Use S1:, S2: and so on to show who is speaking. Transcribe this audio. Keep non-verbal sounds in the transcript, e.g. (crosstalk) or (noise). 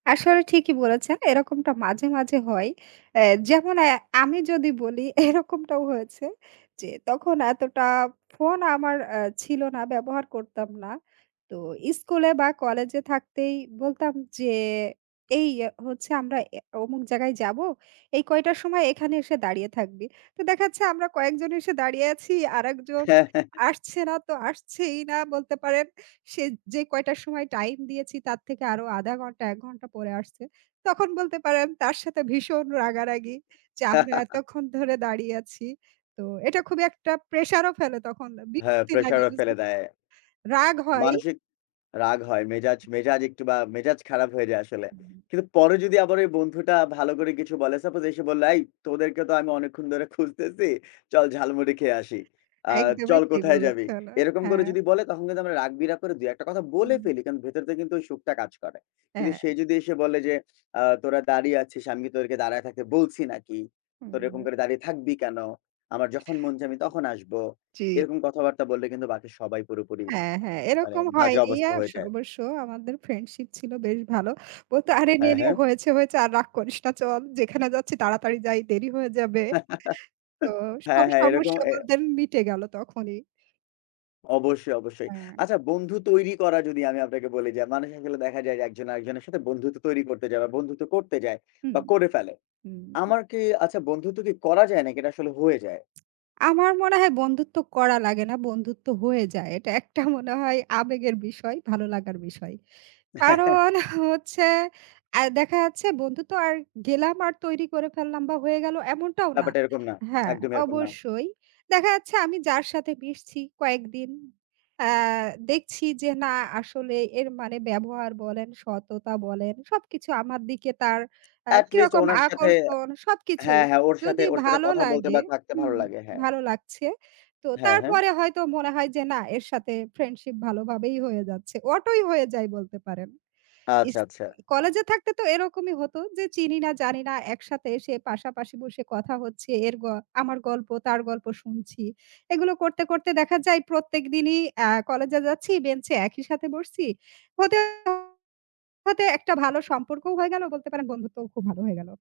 S1: আসলে ঠিকই বলেছেন। এরকমটা মাঝে, মাঝে হয়। অ্যা যেমন অ্যা আমি যদি বলি এরকমটাও হয়েছে যে তখন এতটা ফোন আমার অ্যা ছিল না, ব্যবহার করতাম না। তো স্কুলে বা কলেজে থাকতেই বলতাম যে "এই হচ্ছে আমরা অ্যা অমুক জায়গায় যাবো, এই কয়টার সময় এখানে এসে দাঁড়িয়ে থাকবি।" তো দেখা যাচ্ছে আমরা কয়েকজন এসে দাঁড়িয়ে আছি, আরেকজন
S2: হ্যাঁ, হ্যাঁ, হ্যাঁ।
S1: আসছে না তো আসছেই না বলতে পারেন। সে যে কয়টার সময় টাইম দিয়েছি, তার থেকে আরও ১/২ ঘণ্টা ১ ঘণ্টা পরে আসছে। তখন বলতে পারেন তার সাথে ভীষণ রাগারাগি যে আমরা
S2: (chuckles)
S1: এতক্ষণ ধরে দাঁড়িয়ে আছি। তো এটা খুবই একটা প্রেসারও ফেলে তখন। এ
S2: হ্যাঁ,
S1: বিরক্তি
S2: pressure
S1: লাগে
S2: ও ফেলে
S1: বুঝলে
S2: দেয়।
S1: রাগ হয়।
S2: মানসিক রাগ হয়, মেজাজ মেজাজ একটু বা মেজাজ খারাপ হয়ে যায় আসলে।
S1: উম
S2: কিন্তু পরে যদি আবার ওই বন্ধুটা ভালো করে কিছু বলে, suppose এসে বলল, "এই তোদেরকে তো আমি অনেকক্ষণ ধরে খুঁজতেছি। চল ঝালমুড়ি খেয়ে আসি। আ
S1: একদমই
S2: চল
S1: ঠিক
S2: কোথায় যাবি?"
S1: বলেছেন। অ্যা
S2: এরকম করে
S1: হ্যাঁ।
S2: যদি বলে তখন কিন্তু আমরা রাগ-বিরাগ করে ২-১ টা কথা বলে
S1: হুম।
S2: ফেলি। কারণ ভেতর থেকে কিন্তু ওই সুখটা কাজ করে। কিন্তু
S1: হ্যাঁ।
S2: সে যদি এসে বলে যে "আ তোরা দাঁড়িয়ে আছিস, আমি তোদেরকে দাঁড়ায় থাকতে বলছি নাকি?
S1: হুম,
S2: তোরা এরকম
S1: হু।
S2: করে দাঁড়িয়ে থাকবি কেন? আমার যখন মন চায় আমি তখন আসব।"
S1: জি।
S2: এরকম কথাবার্তা বললে কিন্তু বাকি সবাই পুরোপুরি
S1: হ্যাঁ,
S2: আ
S1: হ্যাঁ,
S2: মানে
S1: এরকম
S2: বাজে
S1: হয়নি আ
S2: অবস্থা
S1: আস
S2: হয়ে যায়।
S1: অবশ্য আমাদের ফ্রেন্ডশিপ ছিল বেশ ভালো। বলতো "আরে
S2: হ্যাঁ,
S1: নেনে
S2: হ্যাঁ।
S1: হয়েছে, হয়েছে। আর রাগ করিস না। চল যেখানে যাচ্ছি তাড়াতাড়ি যাই। দেরি হয়ে যাবে।"
S2: (chuckles)
S1: তো
S2: হ্যাঁ,
S1: সব
S2: হ্যাঁ, এরকম
S1: সমস্যা
S2: এ
S1: আমাদের মিটে গেল তখনই।
S2: অবশ্যই, অবশ্যই।
S1: হ্যাঁ।
S2: আচ্ছা, বন্ধু তৈরি করা যদি আমি আপনাকে বলি। যে মানুষ আসলে দেখা যায় যে একজন আরেকজনের সাথে বন্ধুত্ব তৈরি করতে যায় বা বন্ধুত্ব করতে যায়
S1: হুম,
S2: বা করে ফেলে।
S1: হুম।
S2: আমার কি আচ্ছা বন্ধুত্ব কি করা যায় নাকি এটা আসলে হয়ে যায়?
S1: (smacks lips) আমার মনে হয় বন্ধুত্ব করা লাগে না, বন্ধুত্ব হয়ে যায়। এটা একটা মনে হয় আবেগের বিষয়, ভালো লাগার বিষয়।
S2: (chuckles)
S1: কারণ হচ্ছে আ দেখা যাচ্ছে বন্ধু তো আর গেলাম আর তৈরি করে ফেললাম বা হয়ে গেল এমনটাও না।
S2: ব্যাপারটা এরকম না, (smacks lips)
S1: হ্যাঁ,
S2: একদমই এরকম না।
S1: অবশ্যই। দেখা যাচ্ছে আমি যার সাথে মিশছি কয়েকদিন, অ্যা দেখছি যে না আসলে এর মানে ব্যবহার বলেন, সততা বলেন সবকিছু আমার দিকে তার অ্যা
S2: at least
S1: কিরকম
S2: ওনার সাথে
S1: আকর্ষণ। সবকিছু
S2: হ্যাঁ, হ্যাঁ, ওর সাথে
S1: যদি
S2: ওর সাথে
S1: ভালো
S2: কথা বলতে
S1: লাগে
S2: বা থাকতে ভালো
S1: হুম,
S2: লাগে, হ্যাঁ।
S1: ভালো লাগছে, তো
S2: হ্যাঁ, হ্যাঁ।
S1: তারপরে হয়তো মনে হয় যে না এর সাথে ফ্রেন্ডশিপ ভালো ভাবেই হয়ে যাচ্ছে, অটোই হয়ে যায় বলতে পারেন।
S2: আচ্ছা,
S1: ইস
S2: আচ্ছা।
S1: কলেজে থাকতে তো এরকমই হতো যে চিনি না জানি না, একসাথে এসে পাশাপাশি বসে কথা হচ্ছে। এর গ আমার গল্প তার গল্প শুনছি। এগুলো করতে, করতে দেখা যায় প্রত্যেকদিনই অ্যা কলেজে যাচ্ছি, বেঞ্চে একই সাথে বসছি। হতে, হতে একটা ভালো সম্পর্কও হয়ে গেল বলতে পারেন বন্ধুত্বও খুব ভালো হয়ে গেল।